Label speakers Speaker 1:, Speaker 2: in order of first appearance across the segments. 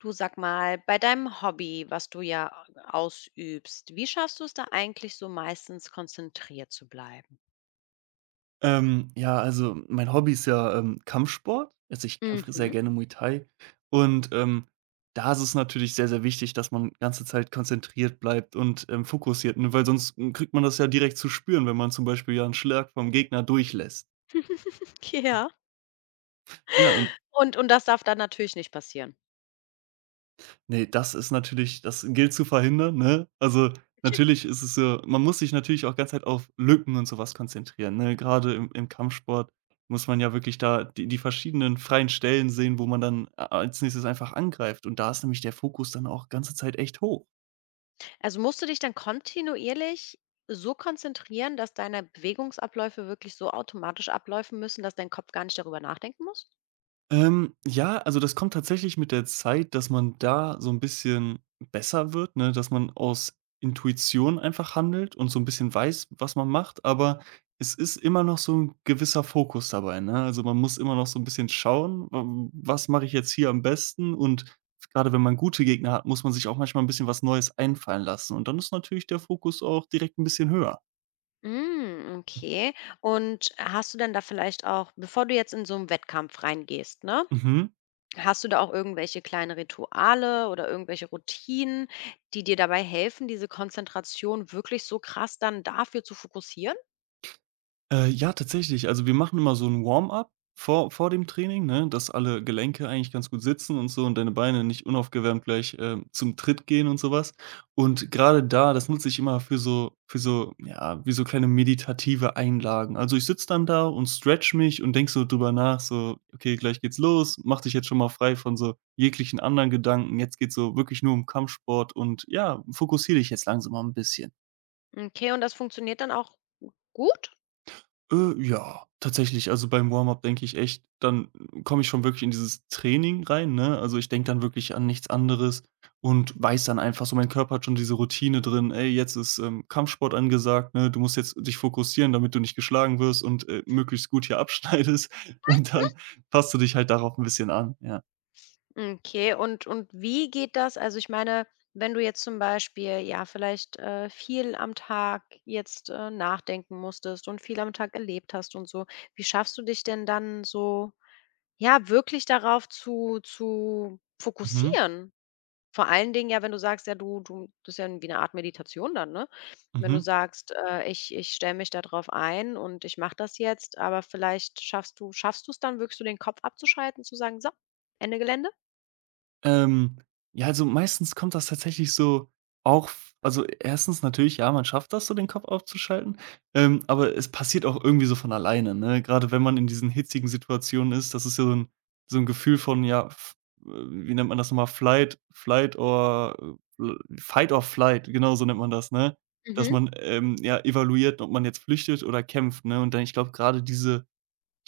Speaker 1: Du sag mal, bei deinem Hobby, was du ja ausübst, wie schaffst du es da eigentlich so meistens konzentriert zu bleiben?
Speaker 2: Ja, also mein Hobby ist ja, Kampfsport. Also, ich kämpfe sehr
Speaker 1: Mhm.
Speaker 2: gerne Muay Thai und, da ist es natürlich sehr, sehr wichtig, dass man ganze Zeit konzentriert bleibt und, fokussiert, ne, weil sonst, kriegt man das ja direkt zu spüren, wenn man zum Beispiel, ja, einen Schlag vom Gegner durchlässt.
Speaker 1: Ja.
Speaker 2: Ja, und
Speaker 1: Und das darf dann natürlich nicht passieren.
Speaker 2: Ne, das ist natürlich das gilt zu verhindern, ne? Also, natürlich ist es so, man muss sich natürlich auch ganze Zeit auf Lücken und so was konzentrieren, ne? Grade im Kampfsport muss man ja wirklich da die verschiedenen freien Stellen sehen, wo man dann a als Nächstes einfach angreift. Und da ist nämlich der Fokus dann auch ganze Zeit echt hoch.
Speaker 1: Also, musst du dich dann kontinuierlich so konzentrieren, dass deine Bewegungsabläufe wirklich so automatisch ablaufen müssen, dass dein Kopf gar nicht darüber nachdenken muss?
Speaker 2: Ja, also das kommt tatsächlich mit der Zeit, dass man da so ein bisschen besser wird, ne, dass man aus Intuition einfach handelt und so ein bisschen weiß, was man macht, aber es ist immer noch so ein gewisser Fokus dabei, ne? Also, man muss immer noch so ein bisschen schauen, w was mache ich jetzt hier am besten? Und gerade wenn man gute Gegner hat, muss man sich auch manchmal ein bisschen was Neues einfallen lassen und dann ist natürlich der Fokus auch direkt ein bisschen höher.
Speaker 1: Hm, okay. Und hast du denn da vielleicht auch bevor du jetzt in so 'n Wettkampf reingehst, ne?
Speaker 2: Mhm.
Speaker 1: Hast du da auch irgendwelche kleine Rituale oder irgendwelche Routinen, die dir dabei helfen, diese Konzentration wirklich so krass dann dafür zu fokussieren?
Speaker 2: Ja, tatsächlich. Also, wir machen immer so ein Warm-up vor dem Training, ne, dass alle Gelenke eigentlich ganz gut sitzen und so und deine Beine nicht unaufgewärmt gleich, zum Tritt gehen und so was. Und gerade da, das nutze ich immer für ja, wie so kleine meditative Einlagen. Also, ich sitze dann da und stretch mich und denk so drüber nach, so: „Okay, gleich geht's los. Mach dich jetzt schon mal frei von so jeglichen anderen Gedanken. Jetzt geht's so wirklich nur um Kampfsport und ja, fokussiere dich jetzt langsam mal ein bisschen.“
Speaker 1: Okay, und das funktioniert dann auch gut?
Speaker 2: Ja, tatsächlich. Also, beim Warm-up denke ich, echt dann komme ich schon wirklich in dieses Training rein, ne? Also, ich denke dann wirklich an nichts anderes und weiß dann einfach so, mein Körper hat schon diese Routine drin: „Ey, jetzt ist, Kampfsport angesagt, ne? Du musst jetzt dich fokussieren, damit du nicht geschlagen wirst und, möglichst gut hier abschneidest.“ Und dann passt du dich halt darauf ein bisschen an, ja.
Speaker 1: Okay, und wie geht das? Also, ich meine, wenn du jetzt zum Beispiel, ja, vielleicht, viel am Tag jetzt, nachdenken musstest und viel am Tag erlebt hast und so, wie schaffst du dich denn dann so, ja, wirklich darauf zu
Speaker 2: Mhm,
Speaker 1: fokussieren? Vor allen Dingen ja, wenn du sagst, ja, du das ist ja wie 'ne Art Meditation dann, ne? Wenn du
Speaker 2: mhm.
Speaker 1: sagst, „Ich stelle mich da drauf ein und ich mache das jetzt“, aber vielleicht schaffst du es dann wirklich so, den Kopf abzuschalten, zu sagen: „So, Ende Gelände?“
Speaker 2: Ähm, ja, also meistens kommt das tatsächlich so auch f also, erstens natürlich, ja, man schafft das so, den Kopf aufzuschalten, aber es passiert auch irgendwie so von alleine, ne? Gerade wenn man in diesen hitzigen Situationen ist, das ist ja so ein so 'n Gefühl von, ja, f äh, wie nennt man das nochmal, Flight Flight or Fight or Flight, genau so nennt man das, ne? Dass man, ja, evaluiert, ob man jetzt flüchtet oder kämpft, ne? Und dann, ich glaube, gerade diese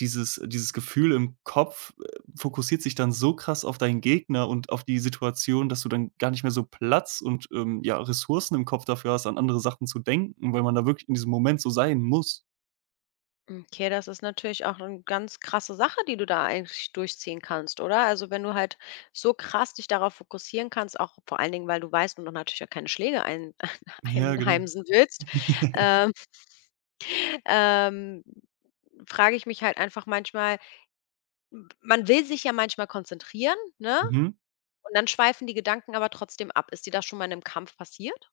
Speaker 2: dieses dieses Gefühl im Kopf, fokussiert sich dann so krass auf deinen Gegner und auf die Situation, dass du dann gar nicht mehr so Platz und, ja, Ressourcen im Kopf dafür hast, an andere Sachen zu denken, weil man da wirklich in diesem Moment so sein muss.
Speaker 1: Okay, das ist natürlich auch eine ganz krasse Sache, die du da eigentlich durchziehen kannst, oder? Also, wenn du halt so krass dich darauf fokussieren kannst, auch vor allen Dingen, weil du weißt und du natürlich auch keine Schläge ein
Speaker 2: Ja, genau.
Speaker 1: einheimsen willst, ähm, ähm, frage ich mich halt einfach manchmal m man will sich ja manchmal konzentrieren, ne?
Speaker 2: Mhm.
Speaker 1: Und dann schweifen die Gedanken aber trotzdem ab. Ist dir das schon mal in 'nem Kampf passiert?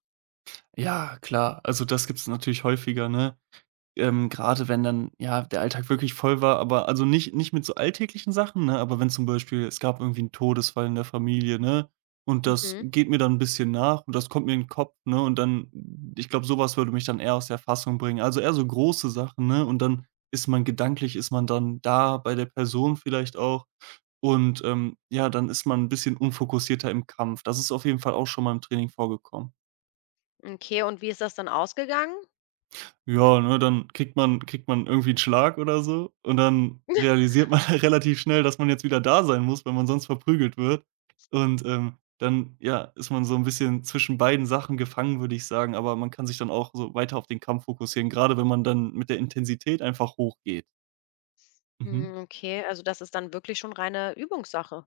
Speaker 2: Ja, klar, also das gibt es natürlich häufiger, ne? Grade wenn dann, ja, der Alltag wirklich voll war, aber also nicht mit so alltäglichen Sachen, ne, aber wenn zum Beispiel, es gab irgendwie 'n Todesfall in der Familie, ne, und das
Speaker 1: Mhm.
Speaker 2: geht mir dann ein bisschen nach und das kommt mir in den Kopf, ne, und dann ich glaube, sowas würde mich dann eher aus der Fassung bringen. Also eher so große Sachen, ne, und dann ist man gedanklich, ist man dann da bei der Person vielleicht auch und, ja, dann ist man ein bisschen unfokussierter im Kampf. Das ist auf jeden Fall auch schon mal im Training vorgekommen.
Speaker 1: Okay, und wie ist das dann ausgegangen?
Speaker 2: Ja, ne, dann kriegt man irgendwie 'n Schlag oder so und dann realisiert man halt relativ schnell, dass man jetzt wieder da sein muss, weil man sonst verprügelt wird. Und, dann, ja, ist man so 'n bisschen zwischen beiden Sachen gefangen, würde ich sagen, aber man kann sich dann auch so weiter auf den Kampf fokussieren, grade wenn man dann mit der Intensität einfach hochgeht. Mhm.
Speaker 1: Hm, okay, also das ist dann wirklich schon reine Übungssache.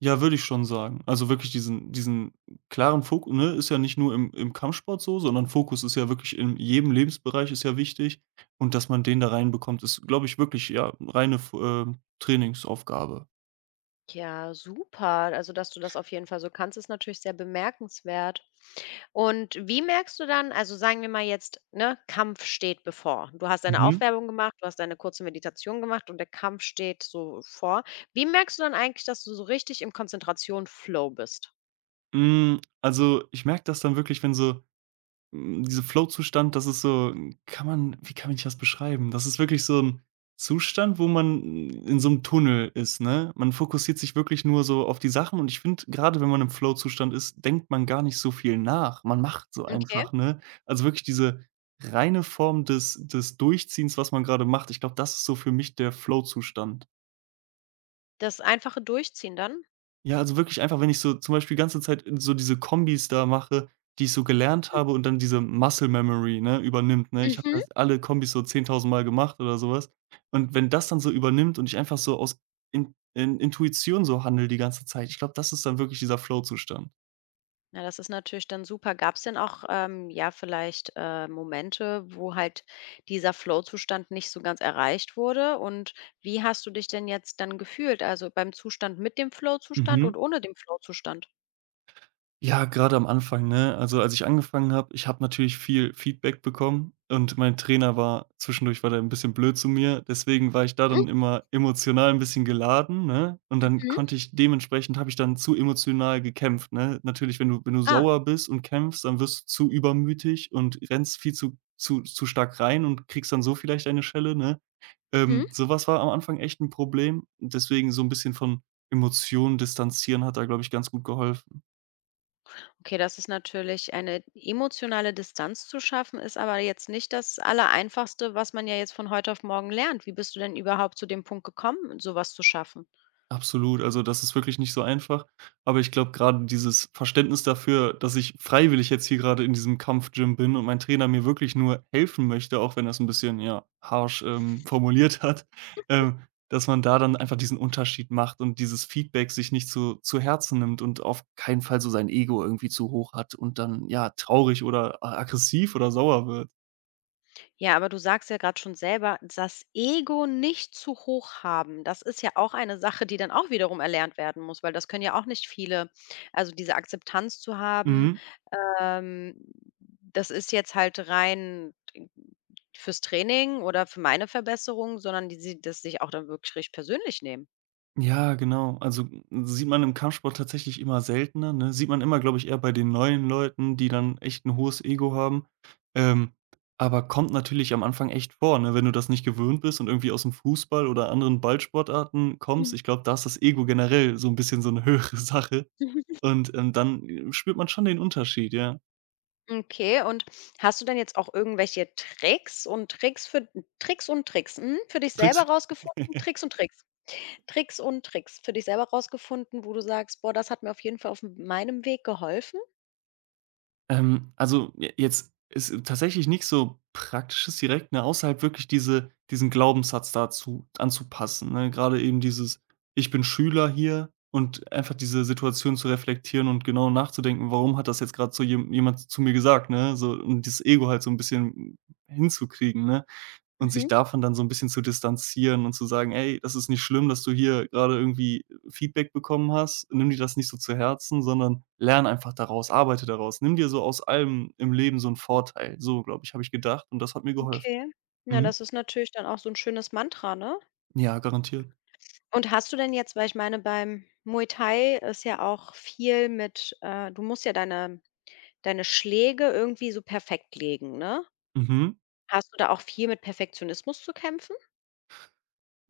Speaker 2: Ja, würde ich schon sagen. Also wirklich diesen klaren Fokus, ne, ist ja nicht nur im Kampfsport so, sondern Fokus ist ja wirklich in jedem Lebensbereich ist ja wichtig, und dass man den da reinbekommt, ist, glaube ich, wirklich, ja, reine f Trainingsaufgabe.
Speaker 1: Ja, super. Also, dass du das auf jeden Fall so kannst, ist natürlich sehr bemerkenswert. Und wie merkst du dann, also sagen wir mal jetzt, ne, Kampf steht bevor. Du hast deine
Speaker 2: Mhm.
Speaker 1: Aufwärmung gemacht, du hast deine kurze Meditation gemacht und der Kampf steht so vor. Wie merkst du dann eigentlich, dass du so richtig im Konzentration-Flow bist?
Speaker 2: Ich merke das dann wirklich, wenn so dieser Flow-Zustand, das ist so, kann man wie kann ich das beschreiben? Das ist wirklich so ein Zustand, wo man in so einem Tunnel ist, ne? Man fokussiert sich wirklich nur so auf die Sachen und ich finde, gerade wenn man im Flow-Zustand ist, denkt man gar nicht so viel nach. Man macht so
Speaker 1: Okay.
Speaker 2: einfach, ne? Also, wirklich diese reine Form des Durchziehens, was man gerade macht. Ich glaube, das ist so für mich der Flow-Zustand.
Speaker 1: Das einfache Durchziehen dann?
Speaker 2: Ja, also wirklich einfach, wenn ich so zum Beispiel die ganze Zeit so diese Kombis da mache, die ich so gelernt habe und dann diese Muscle Memory, ne, übernimmt, ne? Ich habe
Speaker 1: Mhm.
Speaker 2: das, alle Kombis, so 10.000 Mal gemacht oder sowas. Und wenn das dann so übernimmt und ich einfach so aus In Intuition so handle die ganze Zeit, ich glaube, das ist dann wirklich dieser Flow-Zustand.
Speaker 1: Ja, das ist natürlich dann super. Gab es denn auch, ja, vielleicht, Momente, wo halt dieser Flow-Zustand nicht so ganz erreicht wurde? Und wie hast du dich denn jetzt dann gefühlt? Also, beim Zustand mit dem Flow-Zustand und
Speaker 2: Mhm.
Speaker 1: ohne dem Flow-Zustand?
Speaker 2: Ja, gerade am Anfang, ne? Also, als ich angefangen habe, ich habe natürlich viel Feedback bekommen und mein Trainer war zwischendurch, war der ein bisschen blöd zu mir. Deswegen war ich da
Speaker 1: Hm?
Speaker 2: dann immer emotional ein bisschen geladen, ne? Und dann
Speaker 1: Mhm.
Speaker 2: konnte ich, dementsprechend habe ich dann zu emotional gekämpft, ne? Natürlich, wenn du wenn du
Speaker 1: Ah.
Speaker 2: sauer bist und kämpfst, dann wirst du zu übermütig und rennst viel zu stark rein und kriegst dann so vielleicht eine Schelle, ne?
Speaker 1: Mhm.
Speaker 2: So war am Anfang echt ein Problem. Deswegen, so ein bisschen von Emotionen distanzieren hat da, glaube ich, ganz gut geholfen.
Speaker 1: Okay, das ist natürlich eine emotionale Distanz zu schaffen, ist aber jetzt nicht das Allereinfachste, was man ja jetzt von heute auf morgen lernt. Wie bist du denn überhaupt zu dem Punkt gekommen, sowas zu schaffen?
Speaker 2: Absolut, also das ist wirklich nicht so einfach. Aber ich glaube, gerade dieses Verständnis dafür, dass ich freiwillig jetzt hier gerade in diesem Kampf-Gym bin und mein Trainer mir wirklich nur helfen möchte, auch wenn er es ein bisschen, ja, harsch, formuliert hat, ähm, dass man da dann einfach diesen Unterschied macht und dieses Feedback sich nicht zu Herzen nimmt und auf keinen Fall so sein Ego irgendwie zu hoch hat und dann, ja, traurig oder aggressiv oder sauer wird.
Speaker 1: Ja, aber du sagst ja gerade schon selber, das Ego nicht zu hoch haben. Das ist ja auch eine Sache, die dann auch wiederum erlernt werden muss, weil das können ja auch nicht viele. Also, diese Akzeptanz zu haben,
Speaker 2: Mhm.
Speaker 1: ähm, das ist jetzt halt rein fürs Training oder für meine Verbesserung, sondern die sie das sich auch dann wirklich richtig persönlich nehmen.
Speaker 2: Ja, genau. Also, sieht man im Kampfsport tatsächlich immer seltener, ne? Sieht man immer, glaube ich, eher bei den neuen Leuten, die dann echt ein hohes Ego haben. Ähm, aber kommt natürlich am Anfang echt vor, ne? Wenn du das nicht gewöhnt bist und irgendwie aus dem Fußball oder anderen Ballsportarten kommst,
Speaker 1: Mhm.
Speaker 2: ich glaube, da ist das Ego generell so ein bisschen so eine höhere Sache und, dann spürt man schon den Unterschied, ja.
Speaker 1: Okay, und hast du denn jetzt auch irgendwelche Tricks und Tricks für Tricks und Tricks, mhm, für dich selber
Speaker 2: Kriegst
Speaker 1: rausgefunden? Tricks und Tricks. Tricks und Tricks für dich selber rausgefunden, wo du sagst: „Boah, das hat mir auf jeden Fall auf m- meinem Weg geholfen?“
Speaker 2: Also, j jetzt ist tatsächlich nichts so Praktisches direkt, ne, außer halt wirklich diesen Glaubenssatz dazu anzupassen, ne? Gerade eben dieses: „Ich bin Schüler hier“ und einfach diese Situation zu reflektieren und genau nachzudenken: „Warum hat das jetzt gerade so jemand zu mir gesagt“, ne? So, und dieses Ego halt so ein bisschen hinzukriegen, ne? Und sich
Speaker 1: Mhm.
Speaker 2: davon dann so 'n bisschen zu distanzieren und zu sagen: „Ey, das ist nicht schlimm, dass du hier grade irgendwie Feedback bekommen hast. Nimm dir das nicht so zu Herzen, sondern lerne einfach daraus, arbeite daraus. Nimm dir so aus allem im Leben so 'n Vorteil.“ So, glaube ich, habe ich gedacht und das hat mir geholfen.
Speaker 1: Okay. Na,
Speaker 2: Mhm.
Speaker 1: das ist natürlich dann auch so ein schönes Mantra, ne?
Speaker 2: Ja, garantiert.
Speaker 1: Und hast du denn jetzt weil ich meine, beim Muay Thai ist ja auch viel mit, du musst ja deine Schläge irgendwie so perfekt legen, ne?
Speaker 2: Mhm.
Speaker 1: Hast du da auch viel mit Perfektionismus zu kämpfen?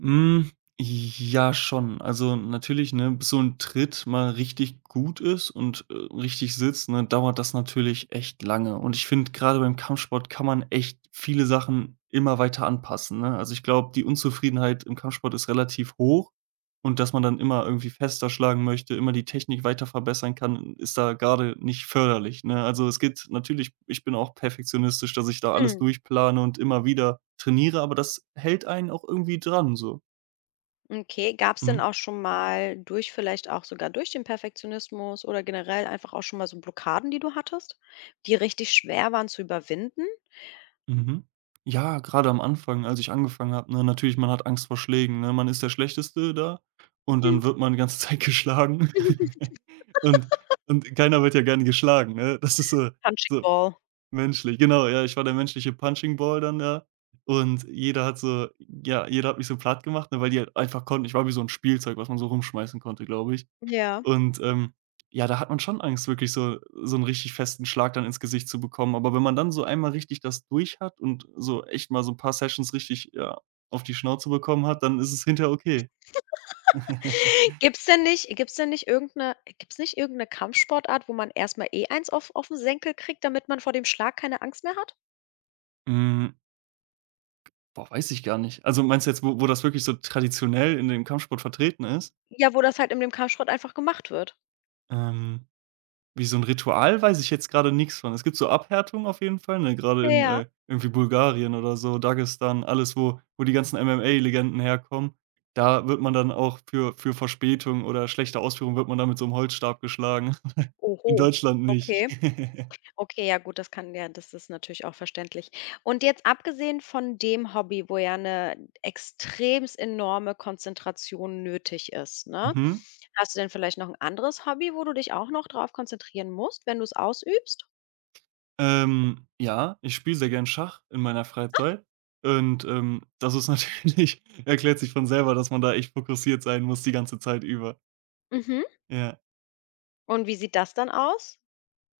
Speaker 2: Hm, ja schon. Also, natürlich, ne, bis so ein Tritt mal richtig gut ist und, richtig sitzt, ne, dauert das natürlich echt lange. Und ich finde, gerade beim Kampfsport kann man echt viele Sachen immer weiter anpassen, ne? Also, ich glaube, die Unzufriedenheit im Kampfsport ist relativ hoch und dass man dann immer irgendwie fester schlagen möchte, immer die Technik weiter verbessern kann, ist da gerade nicht förderlich, ne? Also, es geht natürlich, ich bin auch perfektionistisch, dass ich da alles durchplane und immer wieder trainiere, aber das hält einen auch irgendwie dran so.
Speaker 1: Okay, gab es denn
Speaker 2: Mhm.
Speaker 1: auch schon mal durch vielleicht auch sogar durch den Perfektionismus oder generell einfach auch schon mal so Blockaden, die du hattest, die richtig schwer waren zu überwinden?
Speaker 2: Mhm. Ja, gerade am Anfang, als ich angefangen habe, ne? Natürlich, man hat Angst vor Schlägen, ne? Man ist der Schlechteste da und
Speaker 1: Hm.
Speaker 2: dann wird man die ganze Zeit geschlagen. Und keiner wird ja gerne geschlagen, ne? Das ist so,
Speaker 1: Punching
Speaker 2: so
Speaker 1: Ball.
Speaker 2: menschlich. Genau, ja, ich war der menschliche Punching Ball dann da und jeder hat so, ja, jeder hat mich so platt gemacht, ne, weil die halt einfach konnten. Ich war wie so ein Spielzeug, was man so rumschmeißen konnte, glaube ich.
Speaker 1: Ja.
Speaker 2: Und, ja, da hat man schon Angst, wirklich so so einen richtig festen Schlag dann ins Gesicht zu bekommen. Aber wenn man dann so einmal richtig das durch hat und so echt mal so ein paar Sessions richtig, ja, auf die Schnauze bekommen hat, dann ist es hinterher okay.
Speaker 1: Gibt's denn nicht irgendeine? Gibt's nicht irgendeine Kampfsportart, wo man erst mal eh eins auf 'n Senkel kriegt, damit man vor dem Schlag keine Angst mehr hat?
Speaker 2: Hm, boah, weiß ich gar nicht. Also, meinst du jetzt, wo das wirklich so traditionell in dem Kampfsport vertreten ist?
Speaker 1: Ja, wo das halt in dem Kampfsport einfach gemacht wird.
Speaker 2: Ähm Wie so 'n Ritual weiß ich jetzt grade nix von. Es gibt so Abhärtungen auf jeden Fall, ne, grade in,
Speaker 1: Ja.
Speaker 2: irgendwie Bulgarien oder so, Dagestan, alles, wo die ganzen MMA-Legenden herkommen. Da wird man dann auch für Verspätung oder schlechte Ausführung wird man dann mit so 'm Holzstab geschlagen. In
Speaker 1: Oho,
Speaker 2: Deutschland nicht.
Speaker 1: okay. Okay, ja gut, das kann ja das ist natürlich auch verständlich. Und jetzt abgesehen von dem Hobby, wo ja eine extremst enorme Konzentration nötig ist, ne?
Speaker 2: Mhm.
Speaker 1: Hast du denn vielleicht noch ein anderes Hobby, wo du dich auch noch drauf konzentrieren musst, wenn du es ausübst?
Speaker 2: Ja, ich spiele sehr gern Schach in meiner Freizeit und, das ist natürlich erklärt sich von selber, dass man da echt fokussiert sein muss die ganze Zeit über.
Speaker 1: Mhm.
Speaker 2: Ja.
Speaker 1: Und wie sieht das dann aus?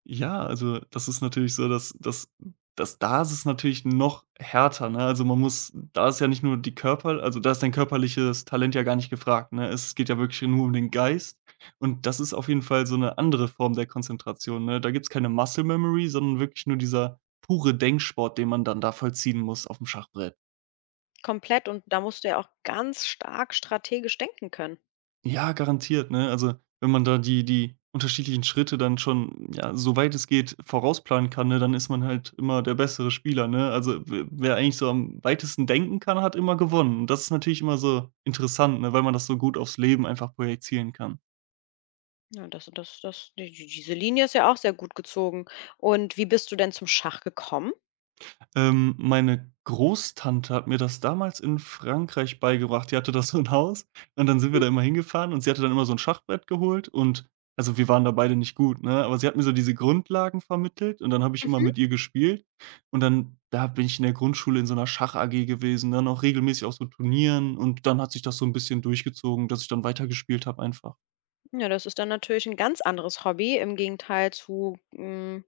Speaker 2: Ja, also das ist natürlich so, dass da ist es natürlich noch härter, ne? Also, man muss da ist ja nicht nur die Körper also, da ist dein körperliches Talent ja gar nicht gefragt, ne? Es geht ja wirklich nur um den Geist, und das ist auf jeden Fall so eine andere Form der Konzentration, ne? Da gibt's keine Muscle Memory, sondern wirklich nur dieser pure Denksport, den man dann da vollziehen muss auf dem Schachbrett.
Speaker 1: Komplett und da musst du ja auch ganz stark strategisch denken können.
Speaker 2: Ja, garantiert, ne? Also, wenn man da die unterschiedlichen Schritte dann schon, ja, soweit es geht, vorausplanen kann, ne, dann ist man halt immer der bessere Spieler, ne? Also, w wer eigentlich so am weitesten denken kann, hat immer gewonnen. Und das ist natürlich immer so interessant, ne, weil man das so gut aufs Leben einfach projizieren kann.
Speaker 1: Ja, das diese Linie ist ja auch sehr gut gezogen. Und wie bist du denn zum Schach gekommen?
Speaker 2: Meine Großtante hat mir das damals in Frankreich beigebracht. Die hatte da so 'n Haus und dann sind wir da immer hingefahren und sie hatte dann immer so 'n Schachbrett geholt und also, wir waren da beide nicht gut, ne, aber sie hat mir so diese Grundlagen vermittelt und dann habe ich immer
Speaker 1: Mhm.
Speaker 2: mit ihr gespielt und dann da bin ich in der Grundschule in so 'ner Schach-AG gewesen, dann auch regelmäßig auf so Turnieren, und dann hat sich das so 'n bisschen durchgezogen, dass ich dann weitergespielt habe einfach.
Speaker 1: Ja, das ist dann natürlich ein ganz anderes Hobby im Gegenteil zu, hm,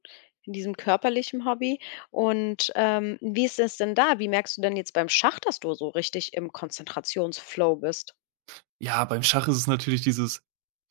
Speaker 1: diesem körperlichen Hobby. Und, wie ist es denn da? Wie merkst du denn jetzt beim Schach, dass du so richtig im Konzentrationsflow bist?
Speaker 2: Ja, beim Schach ist es natürlich dieses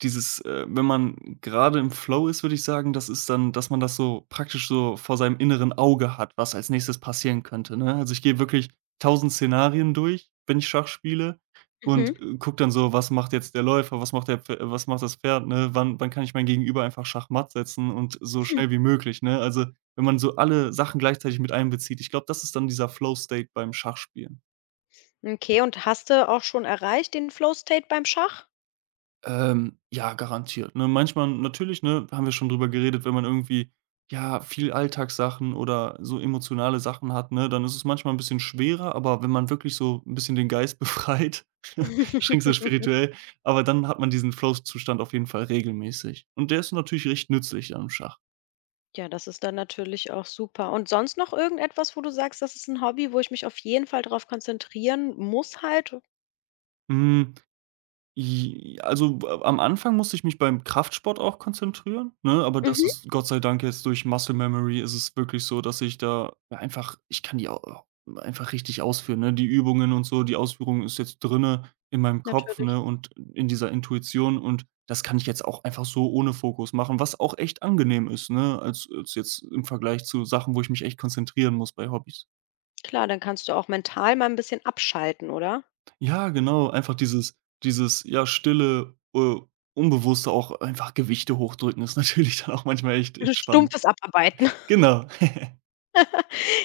Speaker 2: wenn man gerade im Flow ist, würde ich sagen, das ist dann, dass man das so praktisch so vor seinem inneren Auge hat, was als Nächstes passieren könnte, ne? Also, ich gehe wirklich tausend Szenarien durch, wenn ich Schach spiele
Speaker 1: Mhm.
Speaker 2: und, gucke dann so: „Was macht jetzt der Läufer? Was macht der Pf was macht das Pferd, ne? Wann kann ich mein Gegenüber einfach schachmatt setzen und so
Speaker 1: Hm.
Speaker 2: schnell wie möglich“, ne? Also, wenn man so alle Sachen gleichzeitig mit einbezieht, ich glaube, das ist dann dieser Flow State beim Schachspielen.
Speaker 1: Okay, und hast du auch schon erreicht den Flow State beim Schach?
Speaker 2: Ja, garantiert, ne? Manchmal natürlich, ne, haben wir schon drüber geredet, wenn man irgendwie, ja, viel Alltagssachen oder so emotionale Sachen hat, ne, dann ist es manchmal ein bisschen schwerer, aber wenn man wirklich so ein bisschen den Geist befreit, schränkst du spirituell, aber dann hat man diesen Flow-Zustand auf jeden Fall regelmäßig. Und der ist natürlich recht nützlich dann im Schach.
Speaker 1: Ja, das ist dann natürlich auch super. Und sonst noch irgendetwas, wo du sagst, das ist ein Hobby, wo ich mich auf jeden Fall drauf konzentrieren muss halt?
Speaker 2: Hm. J Also, a am Anfang musste ich mich beim Kraftsport auch konzentrieren, ne? Aber das
Speaker 1: Mhm.
Speaker 2: ist Gott sei Dank jetzt durch Muscle Memory ist es wirklich so, dass ich da einfach ich kann die au einfach richtig ausführen, ne? Die Übungen und so, die Ausführung ist jetzt drinne in meinem Kopf, ne,
Speaker 1: Natürlich.
Speaker 2: und in dieser Intuition, und das kann ich jetzt auch einfach so ohne Fokus machen, was auch echt angenehm ist, ne, als jetzt im Vergleich zu Sachen, wo ich mich echt konzentrieren muss bei Hobbys.
Speaker 1: Klar, dann kannst du auch mental mal ein bisschen abschalten, oder?
Speaker 2: Ja, genau, einfach dieses stille, unbewusste auch einfach Gewichte hochdrücken ist natürlich dann auch manchmal echt entspannend.
Speaker 1: Stumpfes Abarbeiten.
Speaker 2: Genau.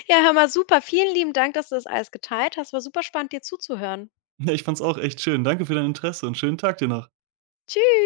Speaker 1: Ja, hör mal, super. Vielen lieben Dank, dass du das alles geteilt hast. War super spannend, dir zuzuhören.
Speaker 2: Ja, ich fand's auch echt schön. Danke für dein Interesse und schönen Tag dir noch.
Speaker 1: Tschüss.